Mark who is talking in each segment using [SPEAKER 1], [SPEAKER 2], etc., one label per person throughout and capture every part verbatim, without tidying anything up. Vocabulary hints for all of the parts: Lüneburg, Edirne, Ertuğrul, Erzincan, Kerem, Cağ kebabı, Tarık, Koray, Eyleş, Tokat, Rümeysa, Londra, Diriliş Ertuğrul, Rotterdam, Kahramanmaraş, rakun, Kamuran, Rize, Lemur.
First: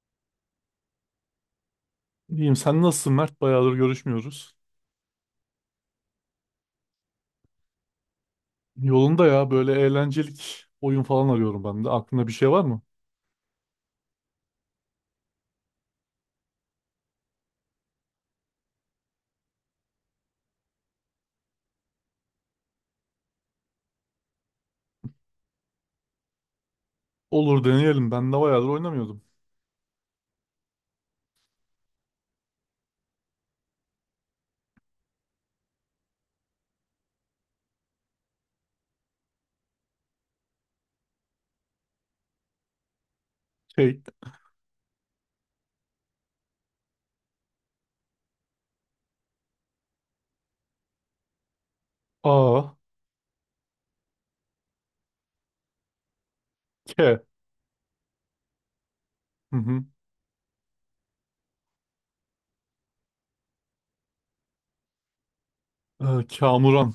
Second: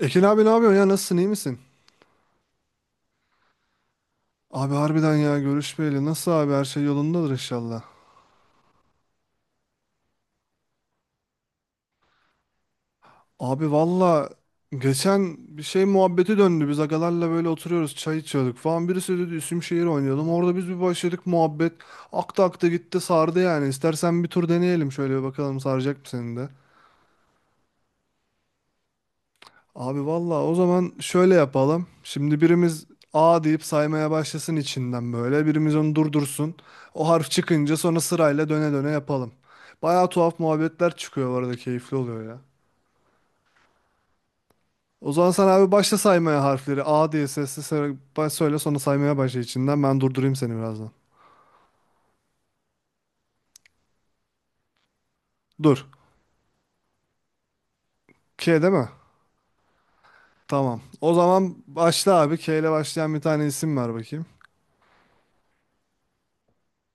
[SPEAKER 1] Ekin abi ne yapıyorsun ya, nasılsın, iyi misin?
[SPEAKER 2] İyiyim sen nasılsın Mert? Bayağıdır görüşmüyoruz.
[SPEAKER 1] Abi harbiden ya, görüşmeyeli nasıl abi, her şey yolundadır inşallah.
[SPEAKER 2] Yolunda ya böyle eğlencelik oyun falan arıyorum ben de. Aklında bir şey var mı?
[SPEAKER 1] Abi valla geçen bir şey muhabbeti döndü, biz agalarla böyle oturuyoruz, çay içiyorduk falan, birisi dedi isim şehir oynayalım. Orada biz bir başladık muhabbet, akta akta gitti, sardı yani. İstersen bir tur deneyelim, şöyle bir bakalım, saracak mı seni de.
[SPEAKER 2] Olur deneyelim. Ben de bayağıdır oynamıyordum.
[SPEAKER 1] Abi valla, o zaman şöyle yapalım. Şimdi birimiz A deyip saymaya başlasın içinden böyle. Birimiz onu durdursun. O harf çıkınca sonra sırayla döne döne yapalım. Baya tuhaf muhabbetler çıkıyor bu arada, keyifli oluyor ya.
[SPEAKER 2] Şey.
[SPEAKER 1] O zaman sen abi başla saymaya harfleri. A diye sesli söyle, baş- söyle, sonra saymaya başla içinden. Ben durdurayım seni birazdan.
[SPEAKER 2] A.
[SPEAKER 1] Dur.
[SPEAKER 2] K.
[SPEAKER 1] K değil mi?
[SPEAKER 2] Hı hı.
[SPEAKER 1] Tamam. O zaman başla abi. K ile başlayan bir tane isim ver bakayım.
[SPEAKER 2] Ee, Kamuran.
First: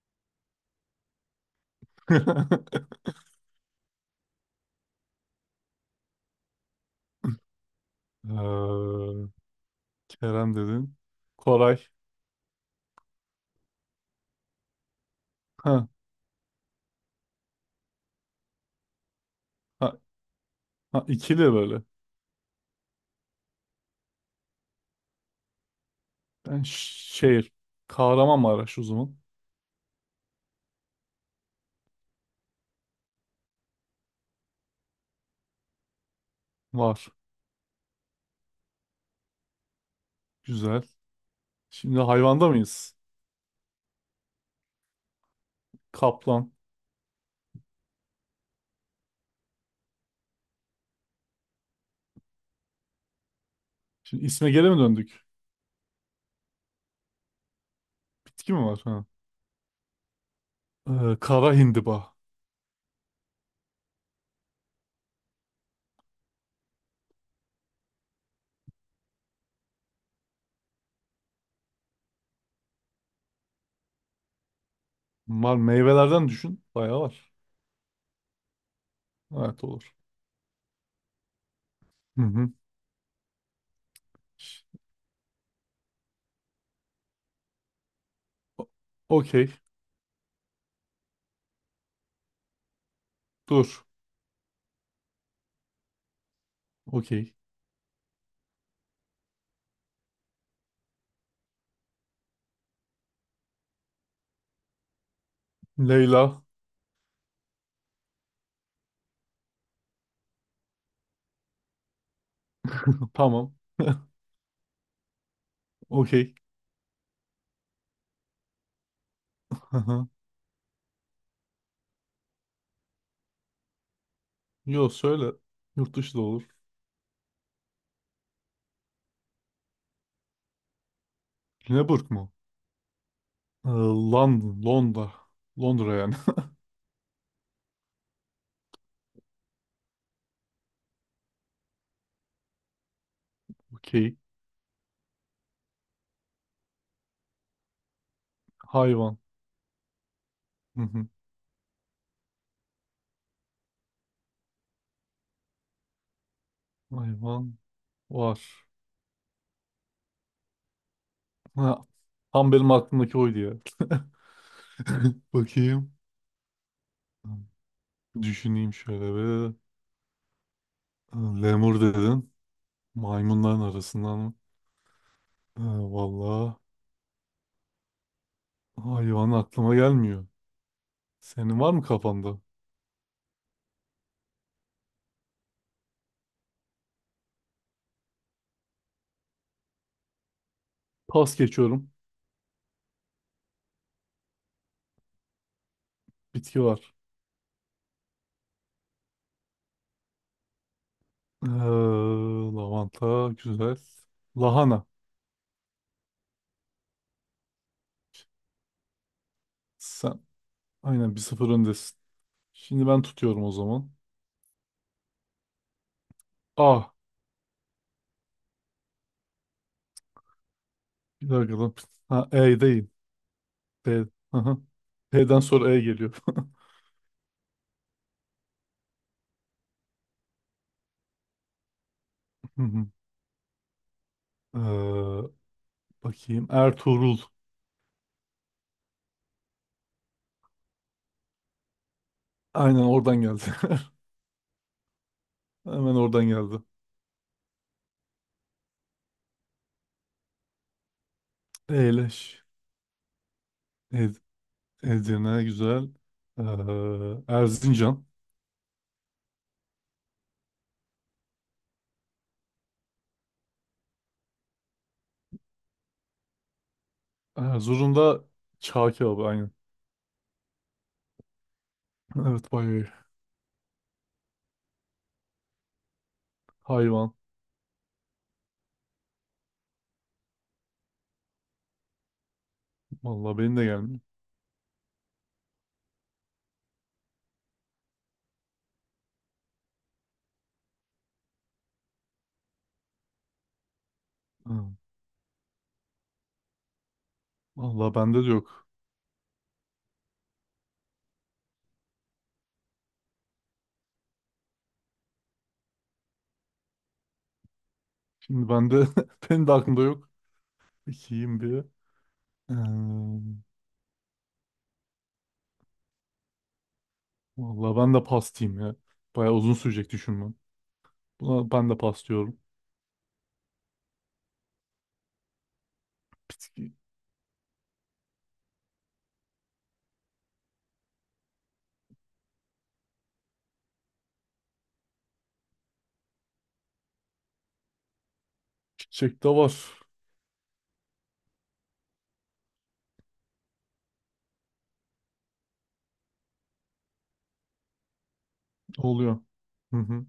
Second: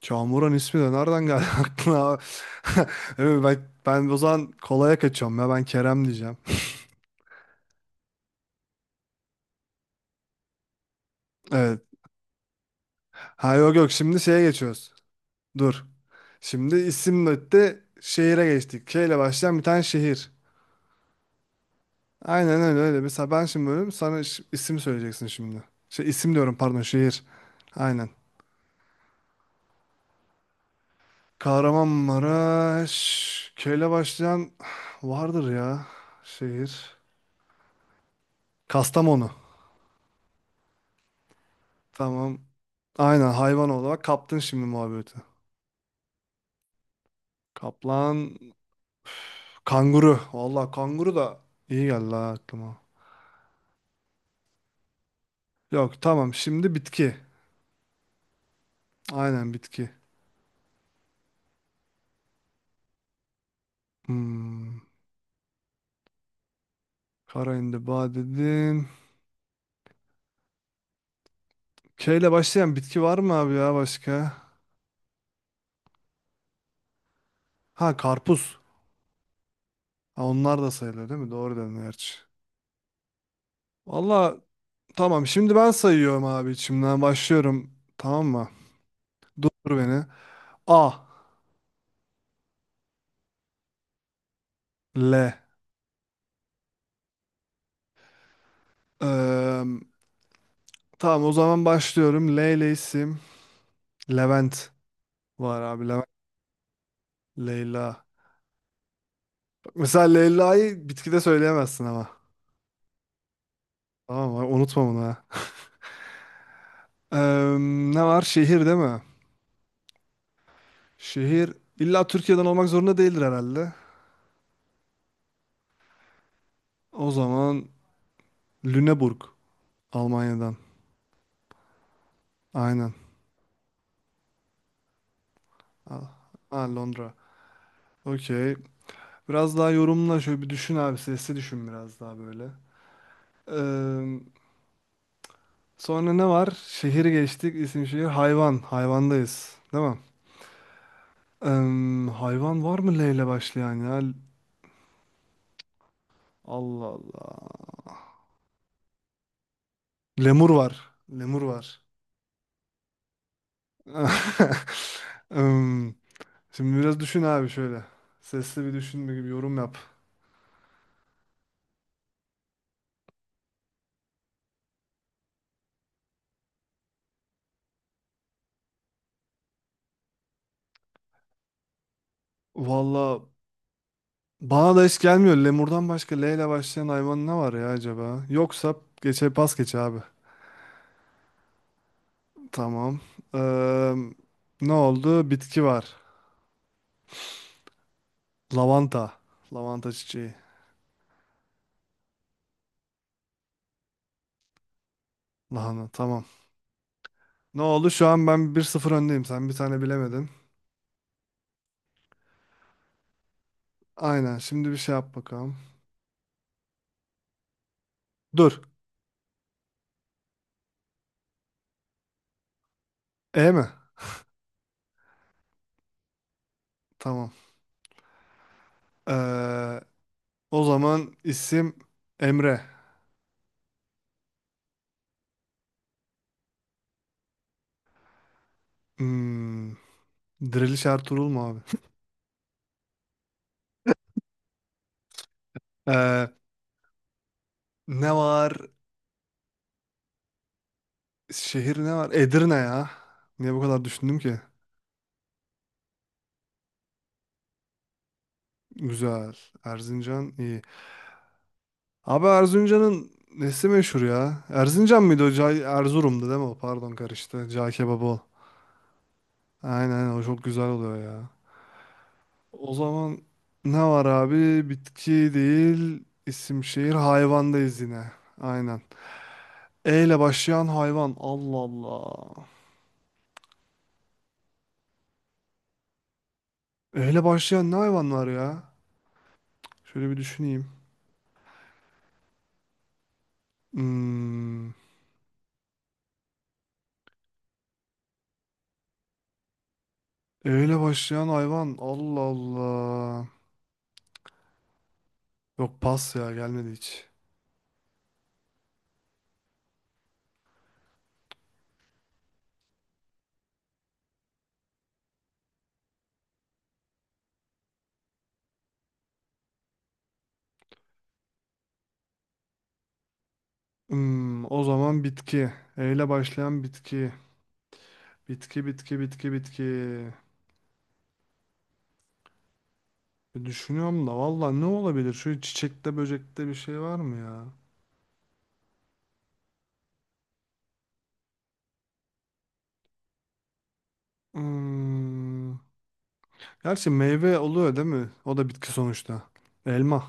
[SPEAKER 1] Çağmuran ismi de nereden geldi aklına? Abi? Evet, Ben, ben o zaman kolaya kaçıyorum ya, ben Kerem diyeceğim.
[SPEAKER 2] Ee, Kerem dedin. Koray.
[SPEAKER 1] Evet. Ha yok yok, şimdi şeye geçiyoruz. Dur.
[SPEAKER 2] Ha,
[SPEAKER 1] Şimdi isim öte şehire geçtik. K ile başlayan bir tane
[SPEAKER 2] ha,
[SPEAKER 1] şehir.
[SPEAKER 2] ha, ikili böyle.
[SPEAKER 1] Aynen öyle öyle. Mesela ben şimdi bölüm sana ş- isim söyleyeceksin şimdi. Şey, isim diyorum
[SPEAKER 2] Ben
[SPEAKER 1] pardon,
[SPEAKER 2] ş-
[SPEAKER 1] şehir.
[SPEAKER 2] şehir.
[SPEAKER 1] Aynen.
[SPEAKER 2] Kahramanmaraş o zaman.
[SPEAKER 1] Kahramanmaraş. K ile başlayan vardır ya şehir.
[SPEAKER 2] Var.
[SPEAKER 1] Kastamonu.
[SPEAKER 2] Güzel. Şimdi
[SPEAKER 1] Tamam.
[SPEAKER 2] hayvanda mıyız?
[SPEAKER 1] Aynen, hayvan olarak kaptın şimdi muhabbeti.
[SPEAKER 2] Kaplan.
[SPEAKER 1] Kaplan, kanguru. Vallahi kanguru da iyi geldi ha aklıma.
[SPEAKER 2] Şimdi isme geri mi döndük?
[SPEAKER 1] Yok, tamam, şimdi bitki.
[SPEAKER 2] Bitki mi var? Ha.
[SPEAKER 1] Aynen, bitki.
[SPEAKER 2] Ee, kara hindiba.
[SPEAKER 1] Hmm. Kara indiba dedin. K ile başlayan bitki var mı abi ya başka?
[SPEAKER 2] Mal meyvelerden düşün. Bayağı var.
[SPEAKER 1] Ha, karpuz.
[SPEAKER 2] Evet olur.
[SPEAKER 1] Ha, onlar da sayılır değil mi? Doğru dedin gerçi.
[SPEAKER 2] Hı hı.
[SPEAKER 1] Vallahi tamam, şimdi ben sayıyorum abi, içimden başlıyorum. Tamam mı? Dur
[SPEAKER 2] Okey.
[SPEAKER 1] beni. A.
[SPEAKER 2] Dur.
[SPEAKER 1] L.
[SPEAKER 2] Okey.
[SPEAKER 1] Eee, tamam, o zaman başlıyorum. L ile isim. Levent var abi. Levent.
[SPEAKER 2] Leyla.
[SPEAKER 1] Leyla. Bak mesela Leyla'yı bitkide söyleyemezsin ama.
[SPEAKER 2] Tamam.
[SPEAKER 1] Tamam mı? Unutma bunu ha.
[SPEAKER 2] Okey.
[SPEAKER 1] Eee, ne var? Şehir değil mi?
[SPEAKER 2] Hı hı.
[SPEAKER 1] Şehir illa Türkiye'den olmak zorunda değildir herhalde.
[SPEAKER 2] Yo söyle. Yurt dışı da olur.
[SPEAKER 1] O zaman Lüneburg. Almanya'dan.
[SPEAKER 2] Lüneburg mu?
[SPEAKER 1] Aynen.
[SPEAKER 2] Ee, London. Londra. Londra
[SPEAKER 1] Al.
[SPEAKER 2] yani.
[SPEAKER 1] Ha, Londra. Okey. Biraz daha yorumla, şöyle bir düşün abi. Sesli düşün biraz daha böyle.
[SPEAKER 2] Okey.
[SPEAKER 1] Eee, sonra ne var? Şehir geçtik. İsim, şehir. Hayvan.
[SPEAKER 2] Hayvan.
[SPEAKER 1] Hayvandayız. Değil mi?
[SPEAKER 2] Hı hı.
[SPEAKER 1] Em, hayvan var mı L ile başlayan ya? Allah
[SPEAKER 2] Hayvan
[SPEAKER 1] Allah.
[SPEAKER 2] var.
[SPEAKER 1] Lemur var. Lemur var.
[SPEAKER 2] Ha. Tam benim aklımdaki oydu ya. Bakayım.
[SPEAKER 1] Em, şimdi biraz düşün abi şöyle. Sesli
[SPEAKER 2] Düşüneyim
[SPEAKER 1] bir
[SPEAKER 2] şöyle
[SPEAKER 1] düşünme gibi
[SPEAKER 2] bir.
[SPEAKER 1] yorum yap.
[SPEAKER 2] Ee, Lemur dedin. Maymunların arasından mı? Ee, Vallahi. Hayvan aklıma gelmiyor. Senin var mı kafanda?
[SPEAKER 1] Valla bana da hiç gelmiyor. Lemurdan başka L ile başlayan hayvan ne var ya acaba? Yoksa geçe pas geç abi.
[SPEAKER 2] Pas geçiyorum.
[SPEAKER 1] Tamam. Em, ne oldu? Bitki var.
[SPEAKER 2] Bitki var.
[SPEAKER 1] Lavanta. Lavanta çiçeği.
[SPEAKER 2] Ee, lavanta güzel. Lahana.
[SPEAKER 1] Lahana tamam. Ne oldu? Şu an ben bir sıfır öndeyim. Sen bir tane
[SPEAKER 2] Sen
[SPEAKER 1] bilemedin.
[SPEAKER 2] aynen bir sıfır öndesin. Şimdi ben tutuyorum o zaman.
[SPEAKER 1] Aynen. Şimdi bir şey yap bakalım.
[SPEAKER 2] A.
[SPEAKER 1] Dur.
[SPEAKER 2] Bir dakika lan. Ha, E değil.
[SPEAKER 1] E mi?
[SPEAKER 2] B. Aha. P'den sonra E geliyor.
[SPEAKER 1] Tamam. Ee, o zaman isim Emre.
[SPEAKER 2] Hı hı. ee, bakayım. Ertuğrul.
[SPEAKER 1] Hmm, Diriliş Ertuğrul mu abi?
[SPEAKER 2] Aynen oradan geldi. Hemen oradan
[SPEAKER 1] Ee,
[SPEAKER 2] geldi.
[SPEAKER 1] ne var? Şehir ne var?
[SPEAKER 2] Eyleş.
[SPEAKER 1] Edirne ya. Niye bu kadar
[SPEAKER 2] Ed
[SPEAKER 1] düşündüm ki?
[SPEAKER 2] Edirne güzel. Ee, Erzincan.
[SPEAKER 1] Güzel. Erzincan iyi. Abi Erzincan'ın nesi meşhur ya? Erzincan mıydı o? Cağ- Erzurum'du değil mi o? Pardon karıştı.
[SPEAKER 2] Ha,
[SPEAKER 1] Cağ
[SPEAKER 2] Zur'un
[SPEAKER 1] kebabı o.
[SPEAKER 2] çağ kebabı aynen.
[SPEAKER 1] Aynen, o çok güzel oluyor ya.
[SPEAKER 2] Evet bayağı
[SPEAKER 1] O
[SPEAKER 2] iyi.
[SPEAKER 1] zaman ne var abi? Bitki değil, isim, şehir,
[SPEAKER 2] Hayvan.
[SPEAKER 1] hayvandayız yine. Aynen. E ile başlayan hayvan. Allah Allah.
[SPEAKER 2] Vallahi benim de gelmiyor.
[SPEAKER 1] E ile başlayan ne hayvan var ya? Şöyle bir düşüneyim.
[SPEAKER 2] Ha,
[SPEAKER 1] Hmm. E
[SPEAKER 2] vallahi bende de yok.
[SPEAKER 1] ile başlayan hayvan. Allah Allah. Yok, pas ya, gelmedi hiç.
[SPEAKER 2] Şimdi bende benim de aklımda yok. İkiyim bir. Ee, vallahi ben de pastayım ya. Bayağı uzun sürecek düşünmem. Buna ben de pas diyorum.
[SPEAKER 1] Hmm, o zaman bitki. E ile başlayan
[SPEAKER 2] Bitki.
[SPEAKER 1] bitki. Bitki, bitki, bitki, bitki. E, düşünüyorum da valla ne olabilir? Şöyle çiçekte, böcekte bir şey var mı ya?
[SPEAKER 2] Çiçek de var.
[SPEAKER 1] Hmm. Gerçi meyve oluyor değil mi? O da bitki
[SPEAKER 2] Oluyor.
[SPEAKER 1] sonuçta.
[SPEAKER 2] Hı
[SPEAKER 1] Elma.
[SPEAKER 2] hı.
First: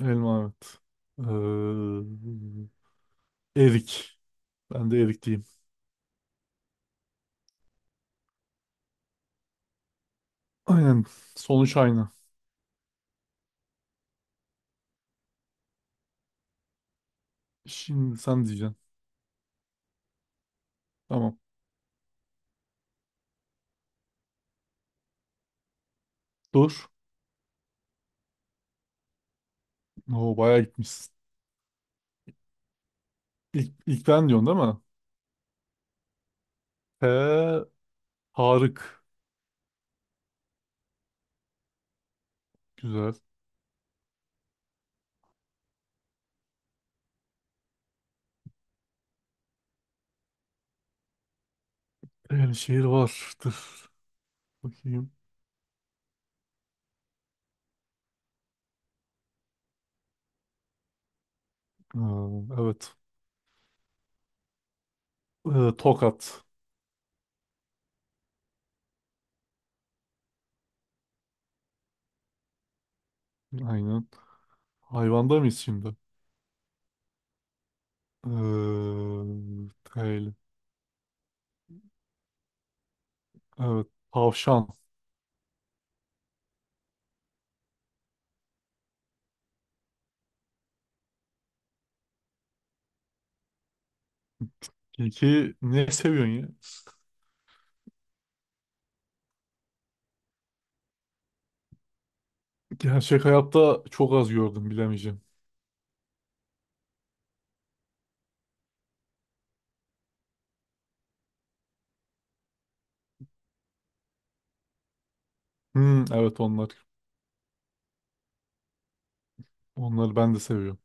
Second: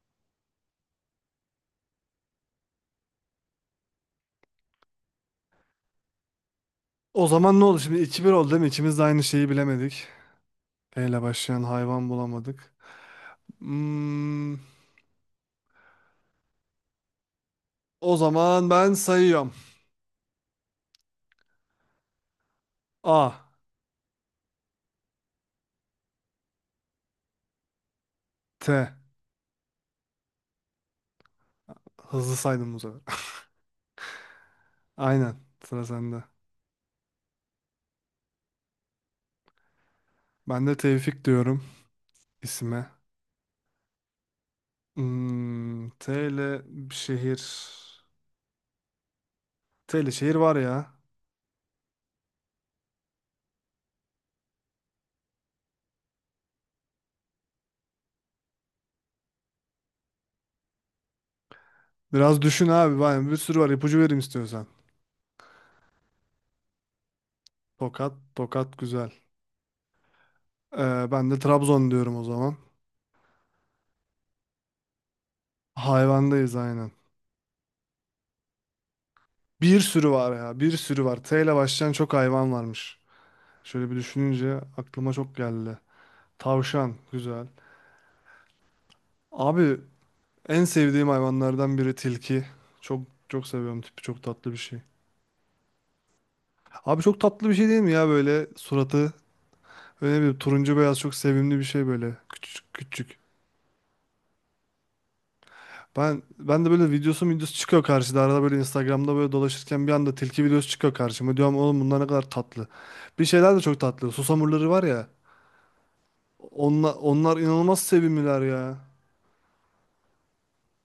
[SPEAKER 2] Elma evet. Ee, erik. Ben de erik diyeyim.
[SPEAKER 1] O zaman ne oldu? Şimdi iki bir oldu değil mi? İkimiz de aynı şeyi bilemedik.
[SPEAKER 2] Aynen.
[SPEAKER 1] E ile başlayan
[SPEAKER 2] Sonuç aynı.
[SPEAKER 1] hayvan bulamadık. Hmm. O
[SPEAKER 2] Şimdi sen
[SPEAKER 1] zaman
[SPEAKER 2] diyeceksin.
[SPEAKER 1] ben sayıyorum.
[SPEAKER 2] Tamam.
[SPEAKER 1] A,
[SPEAKER 2] Dur.
[SPEAKER 1] T.
[SPEAKER 2] Oo, bayağı gitmişsin.
[SPEAKER 1] Hızlı saydım bu sefer.
[SPEAKER 2] İlk, ilk ben diyorsun değil mi?
[SPEAKER 1] Aynen. Sıra sende.
[SPEAKER 2] T. Tarık.
[SPEAKER 1] Ben de Tevfik diyorum isime.
[SPEAKER 2] Güzel.
[SPEAKER 1] Hmm. T ile bir şehir. T ile şehir var ya.
[SPEAKER 2] Şehir vardır. Bakayım. Ha,
[SPEAKER 1] Biraz düşün
[SPEAKER 2] evet.
[SPEAKER 1] abi. Vay, bir sürü var. İpucu vereyim istiyorsan.
[SPEAKER 2] Ee, Tokat.
[SPEAKER 1] Tokat. Tokat güzel. Ee, ben de Trabzon diyorum o zaman.
[SPEAKER 2] Aynen. Hayvanda mıyız şimdi?
[SPEAKER 1] Hayvandayız aynen.
[SPEAKER 2] Ee,
[SPEAKER 1] Bir
[SPEAKER 2] T
[SPEAKER 1] sürü
[SPEAKER 2] ile.
[SPEAKER 1] var ya, bir sürü var. T ile başlayan çok hayvan varmış.
[SPEAKER 2] Evet.
[SPEAKER 1] Şöyle bir düşününce
[SPEAKER 2] Tavşan.
[SPEAKER 1] aklıma çok geldi. Tavşan, güzel. Abi en sevdiğim hayvanlardan biri tilki. Çok çok seviyorum tipi, çok tatlı bir şey.
[SPEAKER 2] Peki ne seviyorsun ya?
[SPEAKER 1] Abi çok tatlı bir şey değil mi ya böyle suratı? Öyle bir turuncu beyaz, çok sevimli bir şey böyle. Küçük küçük.
[SPEAKER 2] Gerçek hayatta çok az gördüm bilemeyeceğim.
[SPEAKER 1] Ben ben de böyle videosu videosu çıkıyor karşıda. Arada böyle Instagram'da böyle dolaşırken bir anda tilki videosu çıkıyor karşıma. Diyorum oğlum bunlar ne kadar tatlı. Bir şeyler de çok tatlı. Susamurları var ya.
[SPEAKER 2] Hmm, evet onlar.
[SPEAKER 1] Onlar, onlar inanılmaz sevimliler ya.
[SPEAKER 2] Onları ben de seviyorum.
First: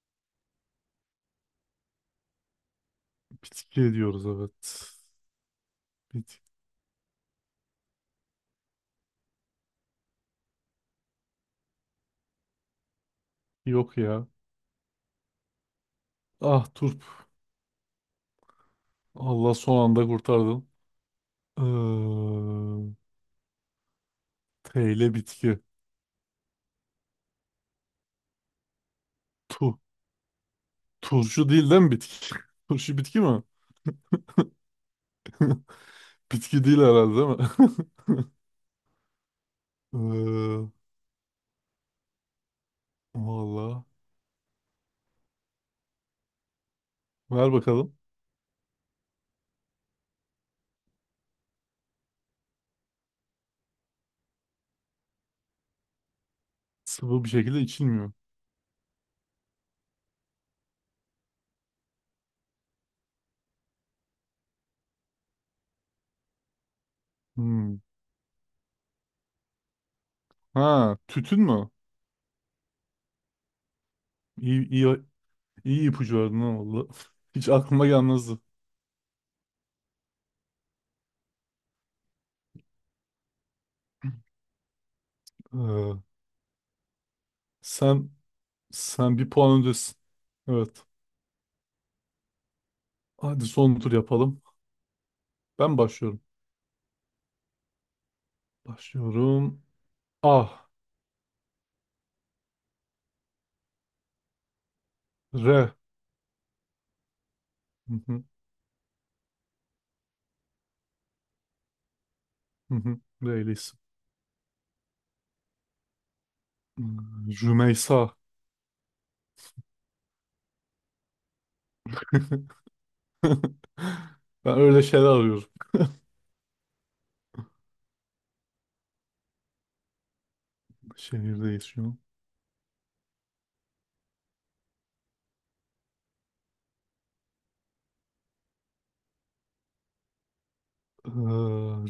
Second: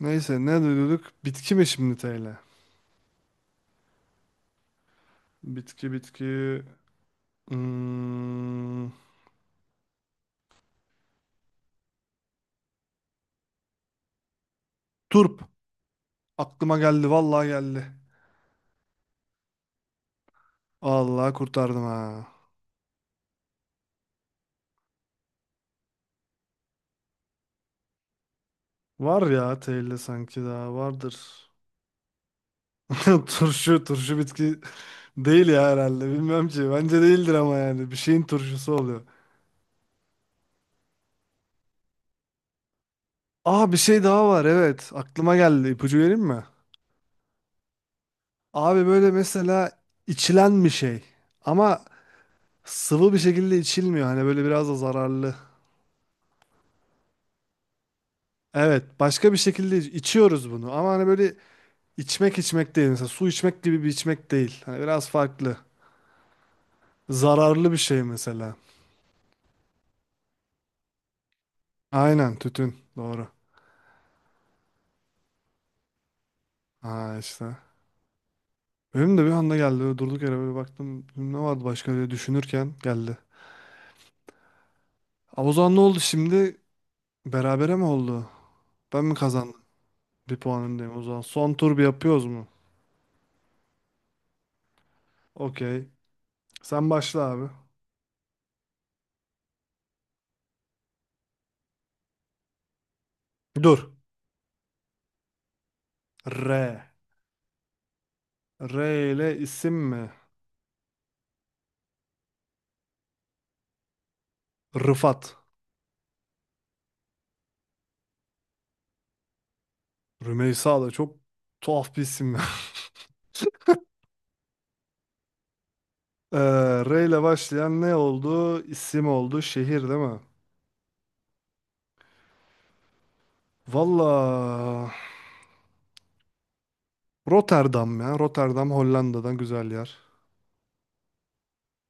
[SPEAKER 1] Neyse ne diyorduk? Bitki mi şimdi te ile?
[SPEAKER 2] Bitki diyoruz evet.
[SPEAKER 1] Bitki bitki.
[SPEAKER 2] Bitki
[SPEAKER 1] Hmm,
[SPEAKER 2] yok ya.
[SPEAKER 1] turp.
[SPEAKER 2] Ah,
[SPEAKER 1] Aklıma
[SPEAKER 2] turp.
[SPEAKER 1] geldi, vallahi geldi.
[SPEAKER 2] Allah son anda kurtardın.
[SPEAKER 1] Allah kurtardım ha.
[SPEAKER 2] Ee, T ile bitki.
[SPEAKER 1] Var ya
[SPEAKER 2] Tu.
[SPEAKER 1] te ile sanki daha vardır.
[SPEAKER 2] Turşu değil, değil mi bitki? Turşu bitki mi?
[SPEAKER 1] Turşu, turşu bitki değil ya herhalde. Bilmem
[SPEAKER 2] Bitki
[SPEAKER 1] ki.
[SPEAKER 2] değil
[SPEAKER 1] Bence
[SPEAKER 2] herhalde değil
[SPEAKER 1] değildir ama
[SPEAKER 2] mi?
[SPEAKER 1] yani. Bir şeyin turşusu oluyor.
[SPEAKER 2] Ee,
[SPEAKER 1] Aa, bir
[SPEAKER 2] valla.
[SPEAKER 1] şey daha var. Evet. Aklıma geldi. İpucu vereyim mi?
[SPEAKER 2] Ver bakalım.
[SPEAKER 1] Abi böyle mesela içilen bir şey. Ama sıvı bir şekilde içilmiyor. Hani böyle biraz da zararlı.
[SPEAKER 2] Sıvı bir şekilde içilmiyor.
[SPEAKER 1] Evet. Başka bir şekilde iç- içiyoruz bunu. Ama hani böyle içmek, içmek değil. Mesela su içmek gibi bir içmek değil. Hani biraz farklı. Zararlı
[SPEAKER 2] Hmm.
[SPEAKER 1] bir şey mesela.
[SPEAKER 2] Ha, tütün mü?
[SPEAKER 1] Aynen. Tütün. Doğru.
[SPEAKER 2] İyi, iyi, iyi ipucu verdin ha valla.
[SPEAKER 1] Ha
[SPEAKER 2] Hiç
[SPEAKER 1] işte.
[SPEAKER 2] aklıma gelmezdi.
[SPEAKER 1] Benim de bir anda geldi. Böyle durduk yere böyle baktım. Ne vardı başka diye düşünürken geldi. Ama o zaman ne oldu
[SPEAKER 2] Ee,
[SPEAKER 1] şimdi? Berabere mi
[SPEAKER 2] sen
[SPEAKER 1] oldu? Ben mi
[SPEAKER 2] sen bir puan
[SPEAKER 1] kazandım?
[SPEAKER 2] öndesin.
[SPEAKER 1] Bir puan
[SPEAKER 2] Evet.
[SPEAKER 1] öndeyim o zaman. Son tur bir yapıyoruz mu?
[SPEAKER 2] Hadi son tur yapalım. Ben
[SPEAKER 1] Okey.
[SPEAKER 2] başlıyorum.
[SPEAKER 1] Sen başla abi.
[SPEAKER 2] Başlıyorum. Ah.
[SPEAKER 1] Dur.
[SPEAKER 2] R.
[SPEAKER 1] R.
[SPEAKER 2] Hı hı,
[SPEAKER 1] R ile isim mi?
[SPEAKER 2] hı hı. R ile isim.
[SPEAKER 1] Rıfat.
[SPEAKER 2] Hmm, Rümeysa.
[SPEAKER 1] Rümeysa da çok tuhaf bir isim ya.
[SPEAKER 2] Ben öyle şeyler arıyorum.
[SPEAKER 1] Ee, R ile başlayan ne oldu? İsim oldu. Şehir değil mi?
[SPEAKER 2] Şehirdeyiz şu an.
[SPEAKER 1] Valla Rotterdam ya. Rotterdam Hollanda'dan güzel yer.
[SPEAKER 2] Ee,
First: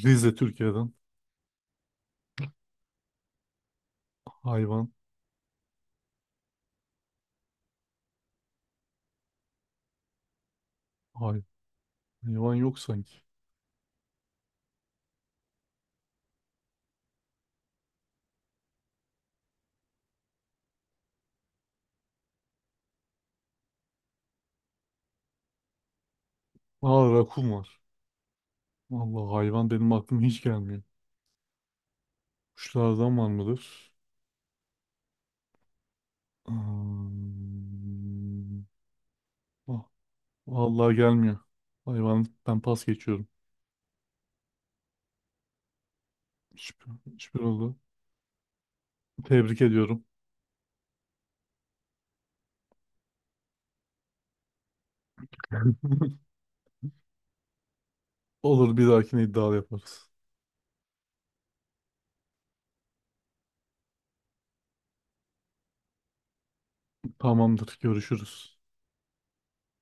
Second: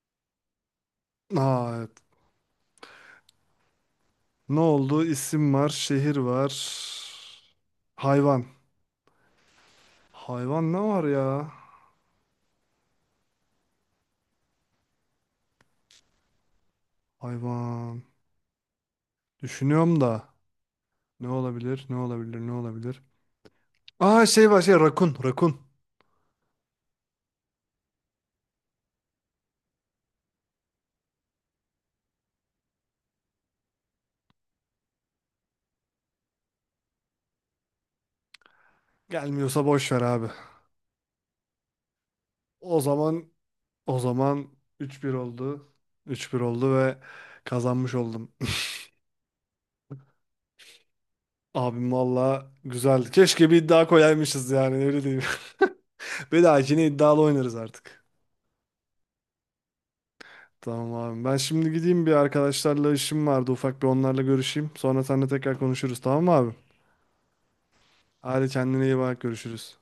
[SPEAKER 2] Rize Türkiye'den.
[SPEAKER 1] Aa, evet. Ne
[SPEAKER 2] Hayvan.
[SPEAKER 1] oldu? İsim var, şehir var. Hayvan. Hayvan ne var
[SPEAKER 2] Hay
[SPEAKER 1] ya?
[SPEAKER 2] hayvan yok sanki.
[SPEAKER 1] Hayvan. Düşünüyorum da. Ne olabilir? Ne olabilir? Ne olabilir? Aa, şey var, şey, rakun. Rakun.
[SPEAKER 2] Aa, rakun var. Vallahi hayvan benim aklıma hiç gelmiyor. Kuşlardan var mıdır? Hmm.
[SPEAKER 1] Gelmiyorsa
[SPEAKER 2] Ah,
[SPEAKER 1] boş ver abi.
[SPEAKER 2] vallahi gelmiyor. Hayvan ben
[SPEAKER 1] O
[SPEAKER 2] pas geçiyorum.
[SPEAKER 1] zaman, o zaman üç bir oldu. üç bir oldu
[SPEAKER 2] Hiçbir,
[SPEAKER 1] ve
[SPEAKER 2] hiçbir oldu.
[SPEAKER 1] kazanmış oldum.
[SPEAKER 2] Tebrik ediyorum.
[SPEAKER 1] Abim valla güzeldi. Keşke bir iddia koyaymışız yani, öyle diyeyim. Bir daha yine iddialı oynarız artık.
[SPEAKER 2] Olur bir dahakine iddia yaparız.
[SPEAKER 1] Tamam abi. Ben şimdi gideyim, bir arkadaşlarla işim vardı. Ufak bir onlarla görüşeyim. Sonra seninle tekrar konuşuruz, tamam mı abi?
[SPEAKER 2] Tamamdır
[SPEAKER 1] Hadi,
[SPEAKER 2] görüşürüz.
[SPEAKER 1] kendine iyi bak, görüşürüz.